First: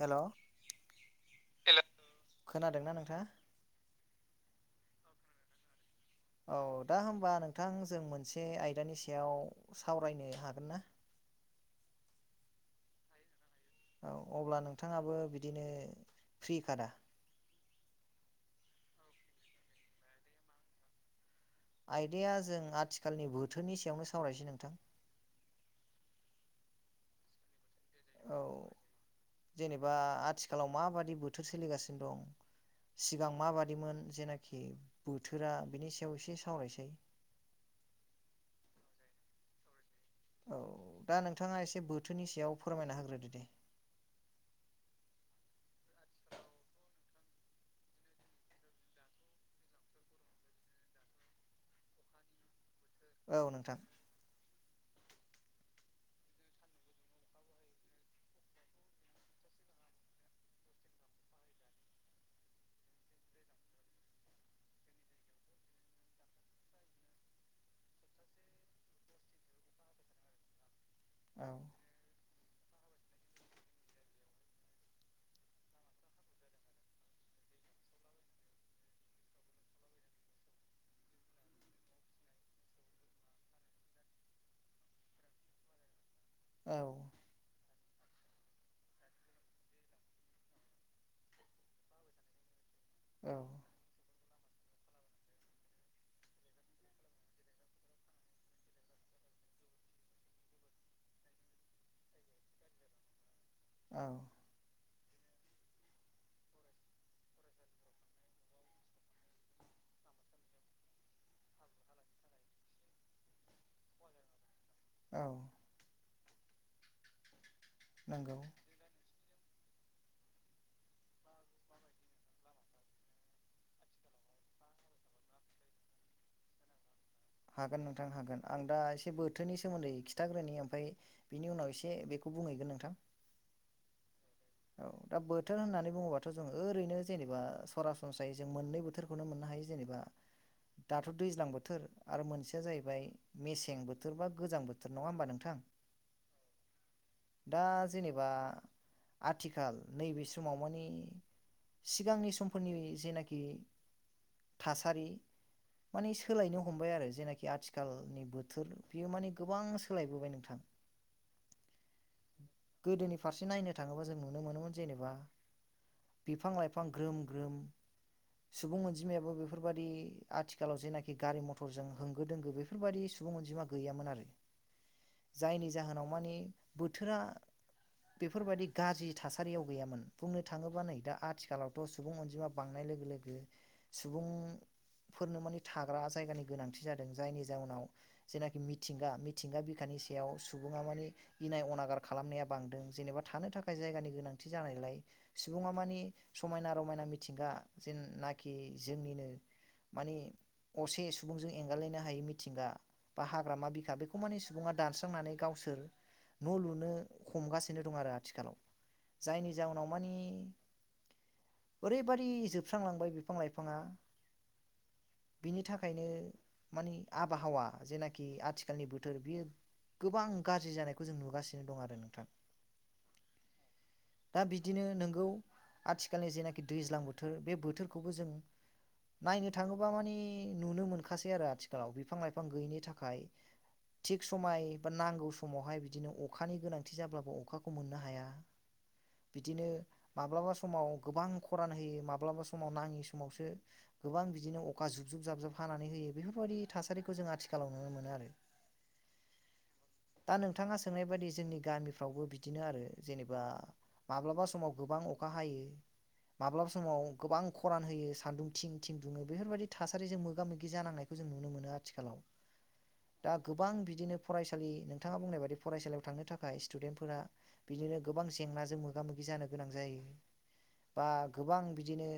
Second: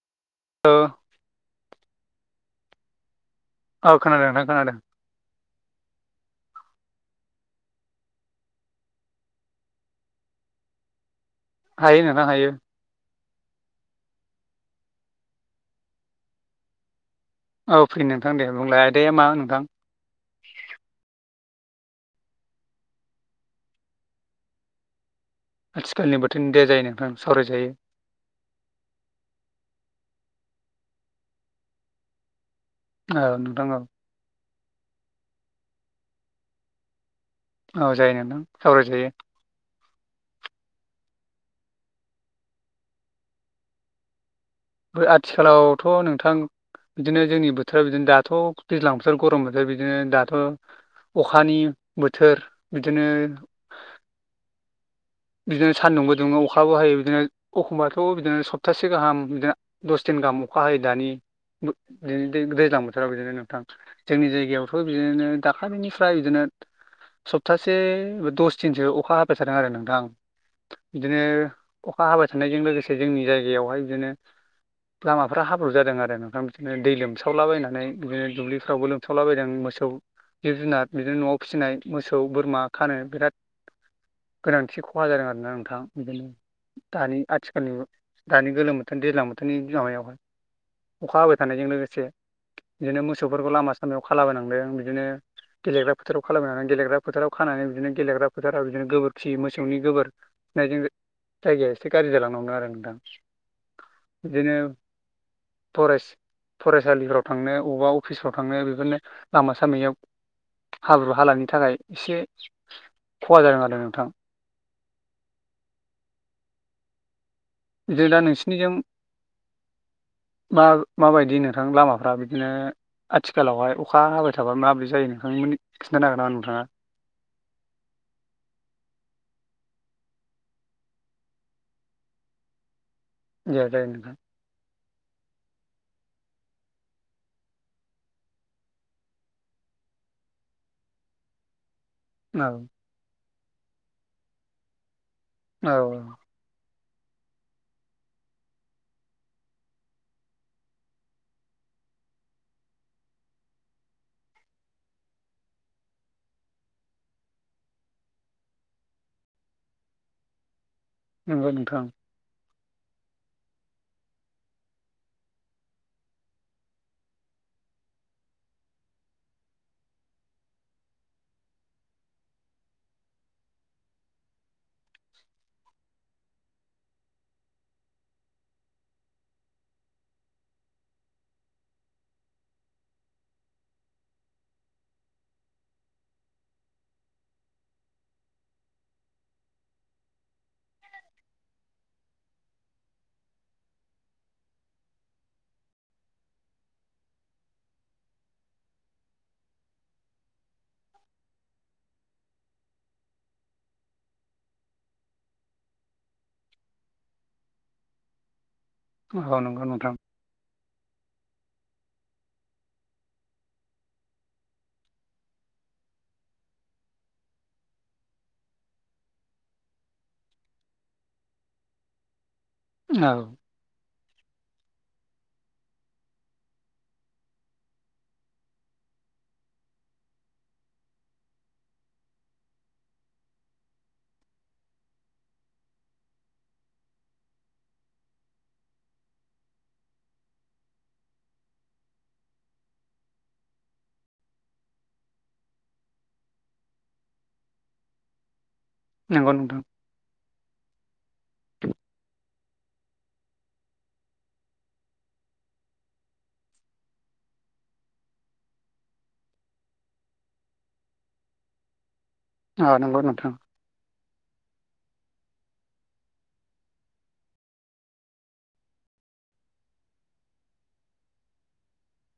हेल' ओ हेल'खोनादोंना नोंथाङा? औ खोनादों नोंथां खोनादों। औ दा होमबा नोंथां जों मोनसे आयदानि सायाव सावरायनो हागोन ना? हायो नोंथां हायो। औ अब्ला नोंथांङाबो बिदिनो फ्रि खादा? औ फ्रि नोंथां, दे बुंलाय आदाया मा नोंथां? आयदाया जों आथिखालनि बोथोरनि सायावनो सावरायसै नोंथां। आथिखालनि बोथोरनि दे जायो नोंथां सावरायजायो। औ जेनेबा आथिखालाव माबादि बोथोर सोलिगासिनो दं औ सिगां नोंथां औ माबादिमोन जेनाखि बोथोरा बिनि सायाव एसे सावराय नोसै। औ जायो नोंथां सावरायजायो। औ दा नोंथांङा एसे बोथोरनि सायाव फोरमायना होग्रोदो दे। आथिखालावथ नोंथां। बिदिनो जोंनि बोथोराव बिदिनो दाथ दैज्लां बोथोर गरम बोथोर बिदिनो दाथ अखानि बोथोर बिदिनो औ नोंथां। बिदिनो सान्दुंबो दुंङो अखाबो हायो बिदिनो एखमबाथ बिदिनो सप्तासे गाहाम बिदिनो दस दिन गाहाम अखा हायो दानि दैज्लां बोथोराव बिदिनो नोंथां जोंनि जायगायावथ बिदिनो दाखालिनिफ्राय बिदिनो सप्तासे दस दिनसो अखा हाबाय थादों आरो नोंथांं। बिदिनो औ अखा हाबाय थानायजों लोगोसे जोंनि जायगायावहाय बिदिनो लामाफ्रा हाब्रु जादों आरो नोंथां बिदिनो दै लोमसावलाबायनानै बिदिनो दुब्लिफ्रावबो लोमसावलाबायदों मोसौ जिब-जुनार बिदिनो नआव फिसिनाय मोसौ, बोरमा खानो बिराद गोनांथि खहा जादों आरोना नोंथां बिदिनो औ दानि आथिखालनि दानि गोलोम बोथोर दैज्लां बोथोरनि बिमाहायावहाय अखा हाबाय थानायजों लोगोसे बिदिनो औ मोसौफोरखौ लामा सामायाव खाबोनांदों बिदिनो गेलेग्रा फोथाराव खालामायनानै गेलेग्रा फोथाराव खानानै बिदिनो गेलेग्रा फोथाराव बिदिनो गोबोरखि मो सौनि गोबोर फिनायजों जायगाया एसे गाज्रि जालांनांदों आरो नोंथां। औ बिदिनो फरेस्ट फरायसालिफ्राव थांनो अबावबा अफिसफ्राव थांनो बेफोरनो लामा सामायाव हाब्रु हालानि थाखाय एसे खहा जादों आरो नोंथां। औ जेब्ला नंगौ नोंसिनिजों [inaudible] मा माबायदि नोंथां लामाफ्रा बिदिनो आथिखालावहाय अखा हाबाय थाबाय माबोरै जायो नोंथांमोननि खिन्थानो हागोन नामा नोंथांङा। हागोन नोंथां हागोन आं दा एसे बोथोरनि सोमोन्दै खिथाग्रोनि ओमफ्राय बिनि उनाव एसे बेखौ बुंहैगोन नोंथां। दे जायो नोंथां औ दा बोथोर होननानै बुङोबाथ जों ओरैनो जेनेबा सरासनस्रायै जों मोननै बोथोर बेखौनो मोननो हायो जेनेबा दाथ दैज्लां बोथोर आरो औ मोनसेया जाहैबाय मेसें बोथोर बा गोजां बोथोर नङा होमबा नों थां औ दा जेनबा आथिखाल नैबे समाव माने सिगांनि समफोरनि जेनाखि थासारि माने सोलायनो हमबाय आरो जेनाखि आथिखालनि बोथोर बेयो माने गोबां सोलायबोबाय नोंथां। [inaudible] नंगौ नोंथां। गोदोनि फारसे नायनो थाङोबा जों नुनो मोनोमोन जेनेबा बिफां-लाइफां ग्रोम ग्रोम सुबुं अनजिमायाबो बेफोरबादि आथिखालाव जेनाखि गारि मथरजों होंगो दोंगो बे फोरबायादि सुबुं अनजिमा गैयामोन आरो जायनि जाहोनाव मानि बोथोरा बेफोरबायदि गाज्रि थासारियाव गैयामोन बुंनो थाङोबा नै दा आथिखालावथ' सुबुं बांनाय लोगो लोगो सुबुंफोरनो माने थाग्रा जायगानि गोनांथि जादों जायनि जाउनाव जेनाखि मिथिंगा मिथिंगा बिखानि सायाव सुबुङा मानि इनाय अनागार खालामनाया बांदों जेनेबा थानो थाखाय जायगानि गोनांथि जानायलाय सुबुङा मानि समायना रमायना मिथिंगा जेननाखि जोंनिनो माने असे सुबुंजों एंगारलायनो हायै मिथिंगा बा हाग्रामा बिखा बेखौ माने सुबुङा दानस्रांनानै गावसोर न' लुनो हमगासिनो दं आरो आथिखालाव औ जायनि नंगौ जााहोनाव नोंथां मानि ओरैबायदि जोबस्रांलांबाय बिफां लाइफाङा। बिनि थाखायनो। मानि आबहावा जेनाखि आथिखालनि बोथोर बियो। गोबां गाज्रि जानायखौ जों नुगासिनो दं आरो नोंथां। औ। दा बिदिनो नोंगौ आथिखालनि जेनाखि दैज्लां बोथोर बे बोथोरखौबो जों। नायनो थाङोब्ला मानि नुनो मोनखासै आरो आथिखालाव बिफां लाइफां गैयिनि थाखाय। थिग समाय बा नांगौ समावहाय बिदिनो अखानि गोनांथि जाब्लाबो अखाखौ मोननो हाया। बिदिनो माब्लाबा समाव गोबां खरान होयो माब्लाबा समाव नाङि समावसो। गोबां बिदिनो अखा जुब जुब जाबजुब हानानै होयो बेफोरबायदि थासारिखौ जों आथिखालाव नुनो मोनो आरो। [unintelligible] नंगौ नोंथां। दा नोंथाङा सोंनाय बायदि जोंनि गामिफ्रावबो बिदिनो आरो। जेनेबा माब्लाबा समाव गोबां अखा हायो। माब्लाबा समाव गोबां खरान होयो सान्दुं थं थिंदुङो बेफोरबायदि थासारिजों मोगा मोगि जानांनाय। बेखौ जों नुनो मोनो आथिखालाव। अ नंगौ दा नोंथां। गोबां बिदिनो फरायसालि नोंथाङा बुंनाय बादि फरायसालियाव थांनो थाखाय स्टुडेन्टफोरा। बिदिनो गोबां जेंनाजों मोगि जानो गोनां जायो बा गोबां बिदिनो।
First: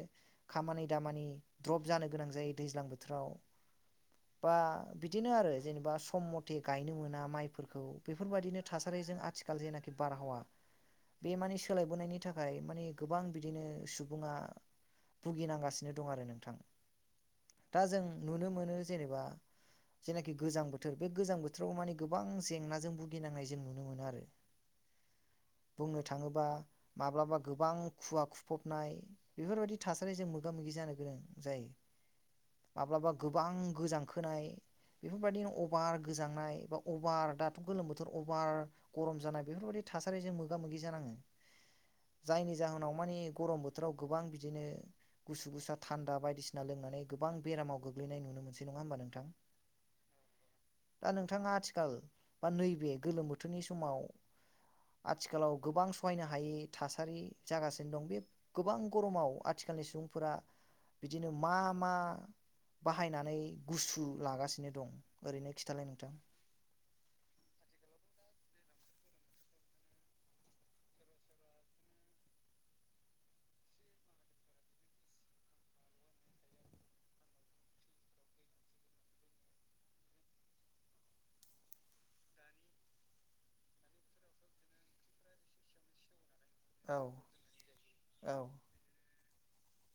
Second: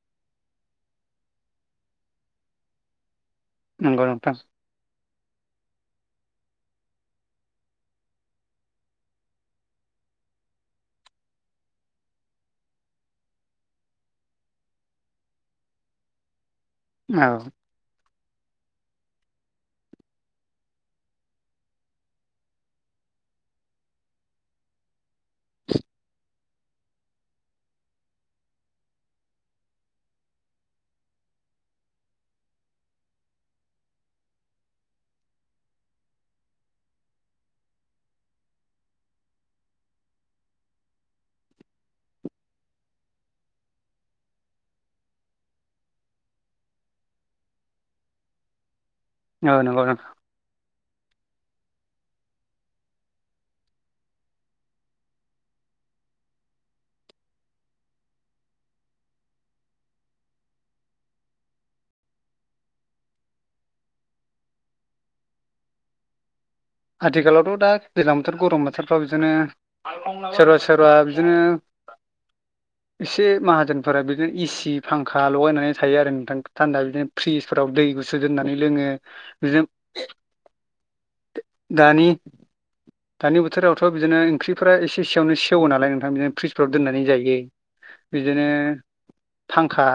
खामानि दामानि द्रप जानो गोनां जायो दैज्लां बोथोराव। नंगौ नोंथां। बा बिदिनो आरो जेनेबा सम मथे गायनो मोना माइफोरखौ बेफोरबायदिनो थासारिजों आथिखाल। जे नाखि बार हावा बे मानि सोलायबोनायनि थाखाय मानि गोबां बिदिनो सुबुङा। भुगिनांगासिनो दं आरो नोंथां। औ। दा जों नुनो मोनो जेनेबा। जेनाखि गोजां बोथोर बे गोजां बोथोराव माने गोबां जेंनाजों भुगिनांनाय जों नुनो मोनो आरो। बुंनो थाङोबा माब्लाबा गोबां खुवा खुफबनाय। बेफोरबायदि थासारिजों मोगा मोगि जानो गोनां जायो। माब्लाबा गोबां गोजांखोनाय। बेफोरबायदिनो अभार गोजांनाय बा अभार दाथ' गोलोम बोथोर अभार। बेफोरबायदि थासारिजों मोगा मोगि जानाङो। जायनि जाहोनाव माने गरम बोथोराव गोबां बिदिनो। गुसु गुसा थान्दा बायदिसिना लोंनानै गोबां बेरामाव गोग्लैनाय नुनो मोनसै नङा होमबा नोंथां। औ नंगौ नोंथां। दा नोंथाङा आथिखाल बा नैबे गोलोम बोथोरनि समाव आथिखालाव गोबां सहायनो हायै थासारि जागासिनो दं बे गोबां गरमाव आथिखालनि सुबुंफोरा बिदिनो मा मा। बाहायनानै गुसु लागासिनो दं ओरैनो खिथालाय नोंथां। आथिखालावथ' दा गोजां बोथोर गरम बोथोरफ्राव बिदिनो सोरबा सोरबा बिदिनो [inaudible] एसे माहाजोनफोरा बिदिनो एसि फांखा लगायनानै थायो आरो नोंथां थान्दा बिदिनो फ्रिजफोराव दै गुसु दोननानै लोङो बिदिनो दानि दानि बोथोरावथ' बिदिनो ओंख्रिफोरा एसे एसेयावनो सेवो नालाय नोंथां बिदि फ्रिज फ्राव औ दोननानै जायो औ बिदिनो फांखा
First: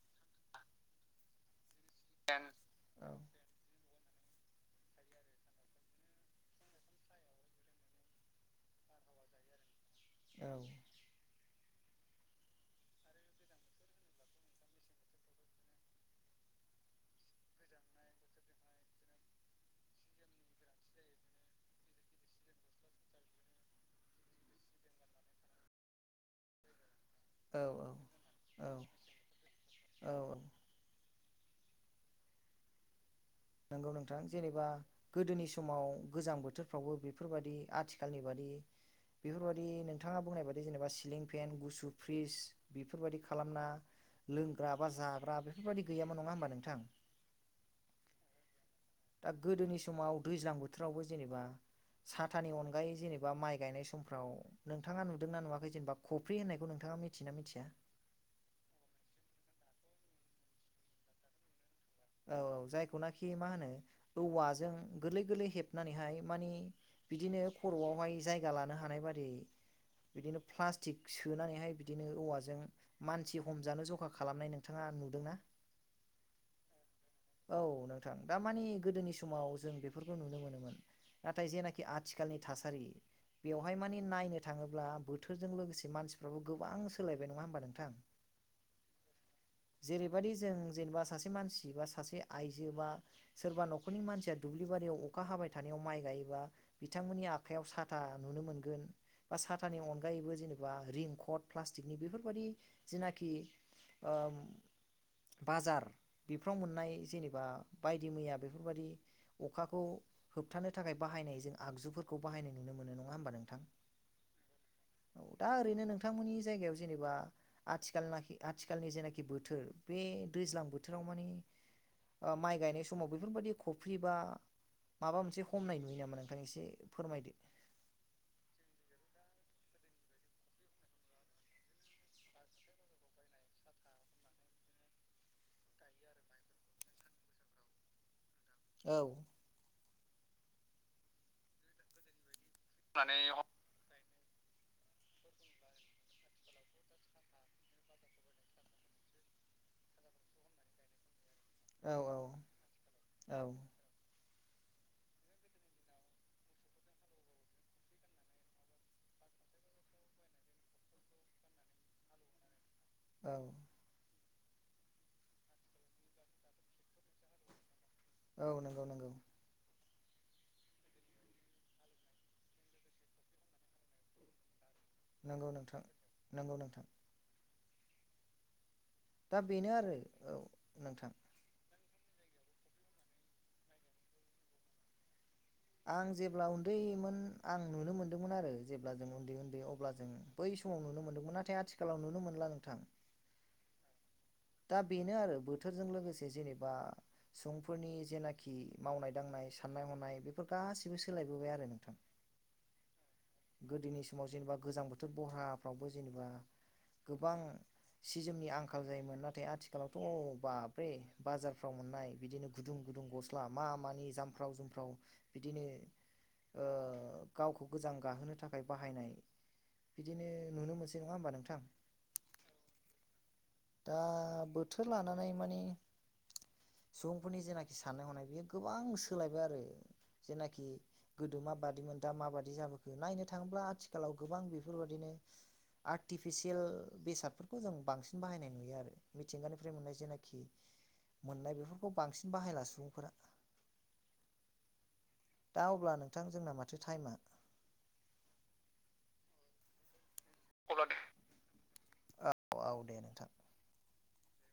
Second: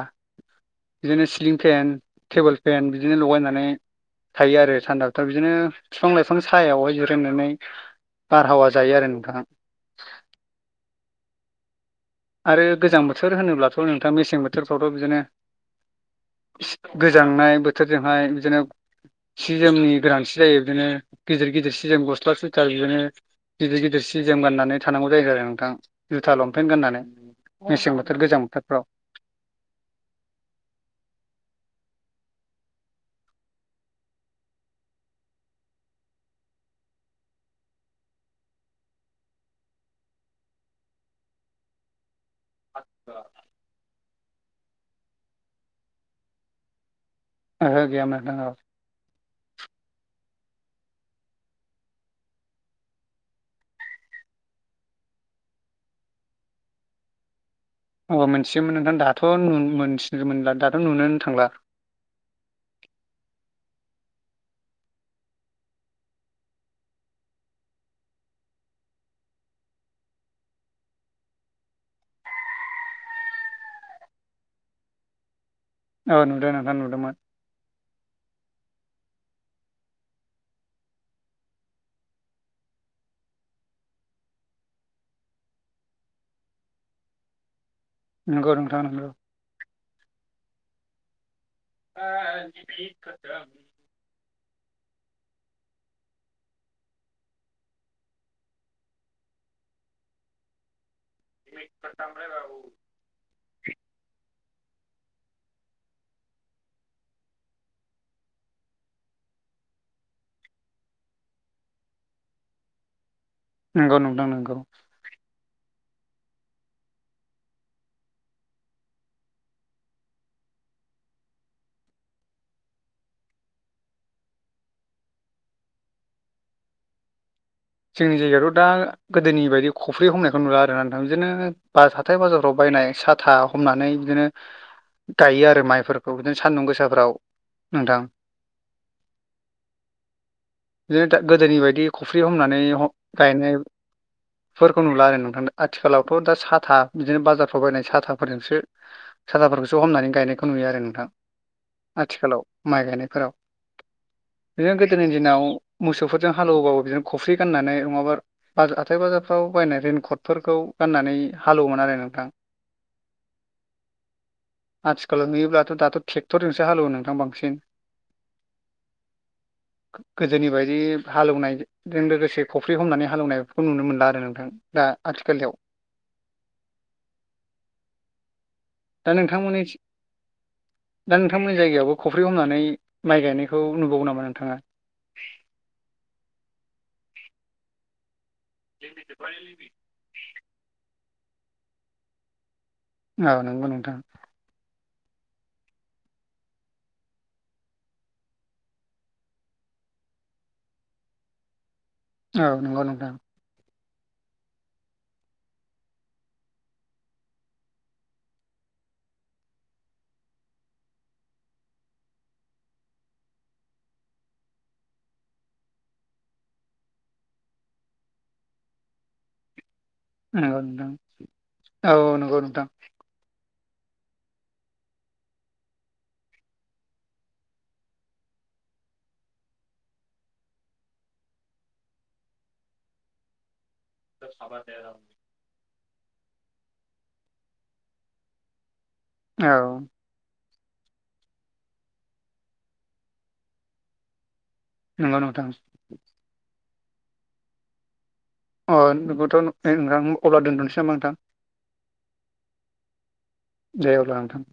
बिदिनो सिलिं फेन टेबोल फेन औ बिदिनो लगायनानै थायो आरो थानदा बोथोराव बिदिनो फिफां लाइफां सायावहाय जिरायनानै बारहावा जायो आरो नोंथां औ आरो गोजां बोथोर होनोब्लाथ' नोंथां मेसें बोथोरफ्रावथ' बिदिनो गोजांनाय बोथोरजोंहाय बिदिनो सि जोमनि गोनांथि जायो बिदिनो गिदिर गिदिर सिजोम गस्ला सुइथार बिदिनो गिदिर गिदिर सि जोम गाननानै थानांगौ जायो आरो नोंथां जुथा लंपेन्ट गाननानै। मेसें औ बोथोर गोजां औ बोथोरफ्राव औ औ औ नंगौ नोंथां जेनेबा। गोदोनि समाव गोजां बोथोरफ्रावबो बेफोरबायदि आथिखालनि बादि बेफोरबायदि नोंथाङा बुंनाय बायदि जेनेबा सिलिं फेन गुसु फ्रिज बेफोरबादि खालामना लोंग्रा बा जाग्रा बेफोरबायदि गैयामोन नङा ओमबा नोंथां? ओहो गैयामोन औ दा गोदोनि समाव दैज्लां बोथोरावबो जेनेबा साथानि अनगायै जेनेबा माइ गायनाय समफ्राव नोंथाङा नुदोंना नुवाखै जेनेबा खफ्रि होननायखौ नोंथाङा मिथियोना मिथिया? अ मिथिमोन नोंथां दाथ' नु मोनथिनो मोनला दाथ' नुनोनो थांला। औ औ जायखौनाखि मा होनो औवाजों गोलै गोलै हेबनानैहाय माने बिदिनो खर'आवहाय जायगा लानो हानाय बादि बिदिनो प्लास्टिक सोनानैहाय बिदिनो औवाजों मानसि हमजानो जखा खालामनाय नोंथाङा नुदोंना? अ नुदो नोंथां नुदोमोन। औ नोंथां दा मानि गोदोनि समाव जों बेफोरखौ नुनो मोनोमोन। नाथाय जेनाखि आथिखालनि थासारि। बेवहाय माने नायनो थाङोब्ला बोथोरजों लोगोसे मानसिफ्राबो गोबां सोलायबाय नङा होमबा नोंथां? नंगौ नोंथां नंगौ जेरैबायदि जों जेनेबा सासे मानसि बा सासे आइजो बा सोरबा न खरनि मानसिया दुब्लिबारियाव अखा हाबाय थानायाव माइ गायोबा बिथांमोननि आखाइयाव साथा नुनो मोनगोन बा साथानि अनगायैबो जेनेबा रिं हट प्लास्टिकनि बेफोरबायदि जिनाखि ओ बाजार बेफ्राव मोननाय जेनेबा बायदि मैया बेफोरबायदि अखाखौ होबथानो थाखाय बाहायनाय जों आगजुफोरखौ बाहायनाय नुनो मोनो नङा होमबा नोंथां? नंगौ नोंथां नंगौ। ओ दा ओरैनो नोंथां मोननि जायगायाव जेनेबा आथिखालनाखि आथिखालनि जेनाखि बोथोर बे दैज्लां बोथोराव माने ओ माइ समाव बेफोर बायदि खफ्रि बा। माबा मोनसे हमनाय नुयो नामा नोंथां एसे फोरमायदो। जोंनि जायगायावाथ' दा गोदोनि बायदि खफ्रि हमनायखौ नुला आरो नोंथां बिदिनो बा हाथाय बाजारफ्राव बायनाय सा था हमनानै बिदिनो गायो आरो माइफोरखौ बिदिनो सान्दुं गोसाफ्राव नोंथां। औ। [inaudible] बिदिनो गोदोनि बायदि खफ्रि हमनानै गायनाय फोरखौ नुला आरो नोंथां आथिखालावथ' दा साथा बिदिनो बाजारफ्राव बायनाय साथाफोरजोंसो साथाफोरखौसो हमनानै गायनायखौ नुयो आरो नोंथां। औ आथिखालाव माइ गायनायफोराव। औ बिदिनो गोदोनि दिनाव मोसौफोरजों हालेवबाबो बिदिनो खफ्रि गाननानै नङाबा आरो हाथाय बाजारफ्राव बायनाय रेइनकटफोरखौ गाननानै हालेवोमोन आरो नोंथां। औ। आथिखालाव नुयोब्लाथ' दाथ' ट्रेक्टरजोंसो हालेवो नोंथां बांसिन। औ नोंगौ नोंगौ। गोदोनि बायदि हालौवनाय जों लोगोसे खफ्रि हमनानै हालेवनायखौ नुनो मोनला आरो नोंथां। दा नोंगौ आथिखालाव नोंथां नोंगौ नोंथां। दा बेनो आरो औ नोंथां। दा नोंथांमोननि जायगायावबो खफ्रि हमनानै माइ गायनायखौ नुबावो नामा नोंथाङा? आं जेब्ला उन्दैमोन आं नुनो मोन्दोंमोन आरो जेब्ला जों उन्दै उन्दै अब्ला जों बै समाव नुनो मोनदोंमोन नाथाय आथिखालाव नुनो मोनला नोंथां। औ नोंगौ नोंथां। दा बेनो आरो बोथोरजों लोगोसे जेनेबा सुबुंफोरनि जेनाखि मावनाय दांनाय साननाय हनाय बेफोर सोलायबोबाय आरो नोंथां। औ नोंगौ नोंथां। गोदोनि समाव जेनेबा गोजां बोथोर बरहाफ्रावबो जेनेबा गोबां सि जोमनि आंखाल जायोमोन ना थाय आथिखालावथ' बाबरे बाजारफ्राव मोननाय बिदिनो गुदुं गुदुं गस्ला मा मानि जाम्फ फ्राव जुमफ्राव बिदिनो ओ गावखौ गोजां गाहोनो थाखाय बाहायनाय। बिदिनो नंगौ नुनो नोंथां मोनसै नङा होमबा नोंथां? औ नंगौ नोंथां दा ओ बोथोर लानानै मानि सुबुंफोरनि जेनाखि साननाय हनाय बियो गोबां सोलायबाय आरो। जेनाखि गोदो माबादिमोन दा माबादि जाबोखो नायनो थाङोब्ला आथि खालाव गोबां बेफोरबायदिनो आर्टिफिसियेल बेसादफोरखौ जों बांसिन बाहायनाय नुयो आरो। औ मिथिंगानिफ्राय मोननाय जेनाखि मोननाय बेफोरखौ बांसिन बाहायला सुबुंफोरा नंगौ नोंथां [inaudible] दा अब्ला नों थां जोंना माथो टाइमा अ नोंगौथ' नोंथां अब्ला दोनथ'नोसै नामा नोंथां? औ औ दे नोंथां दे अब्ला नोंथां।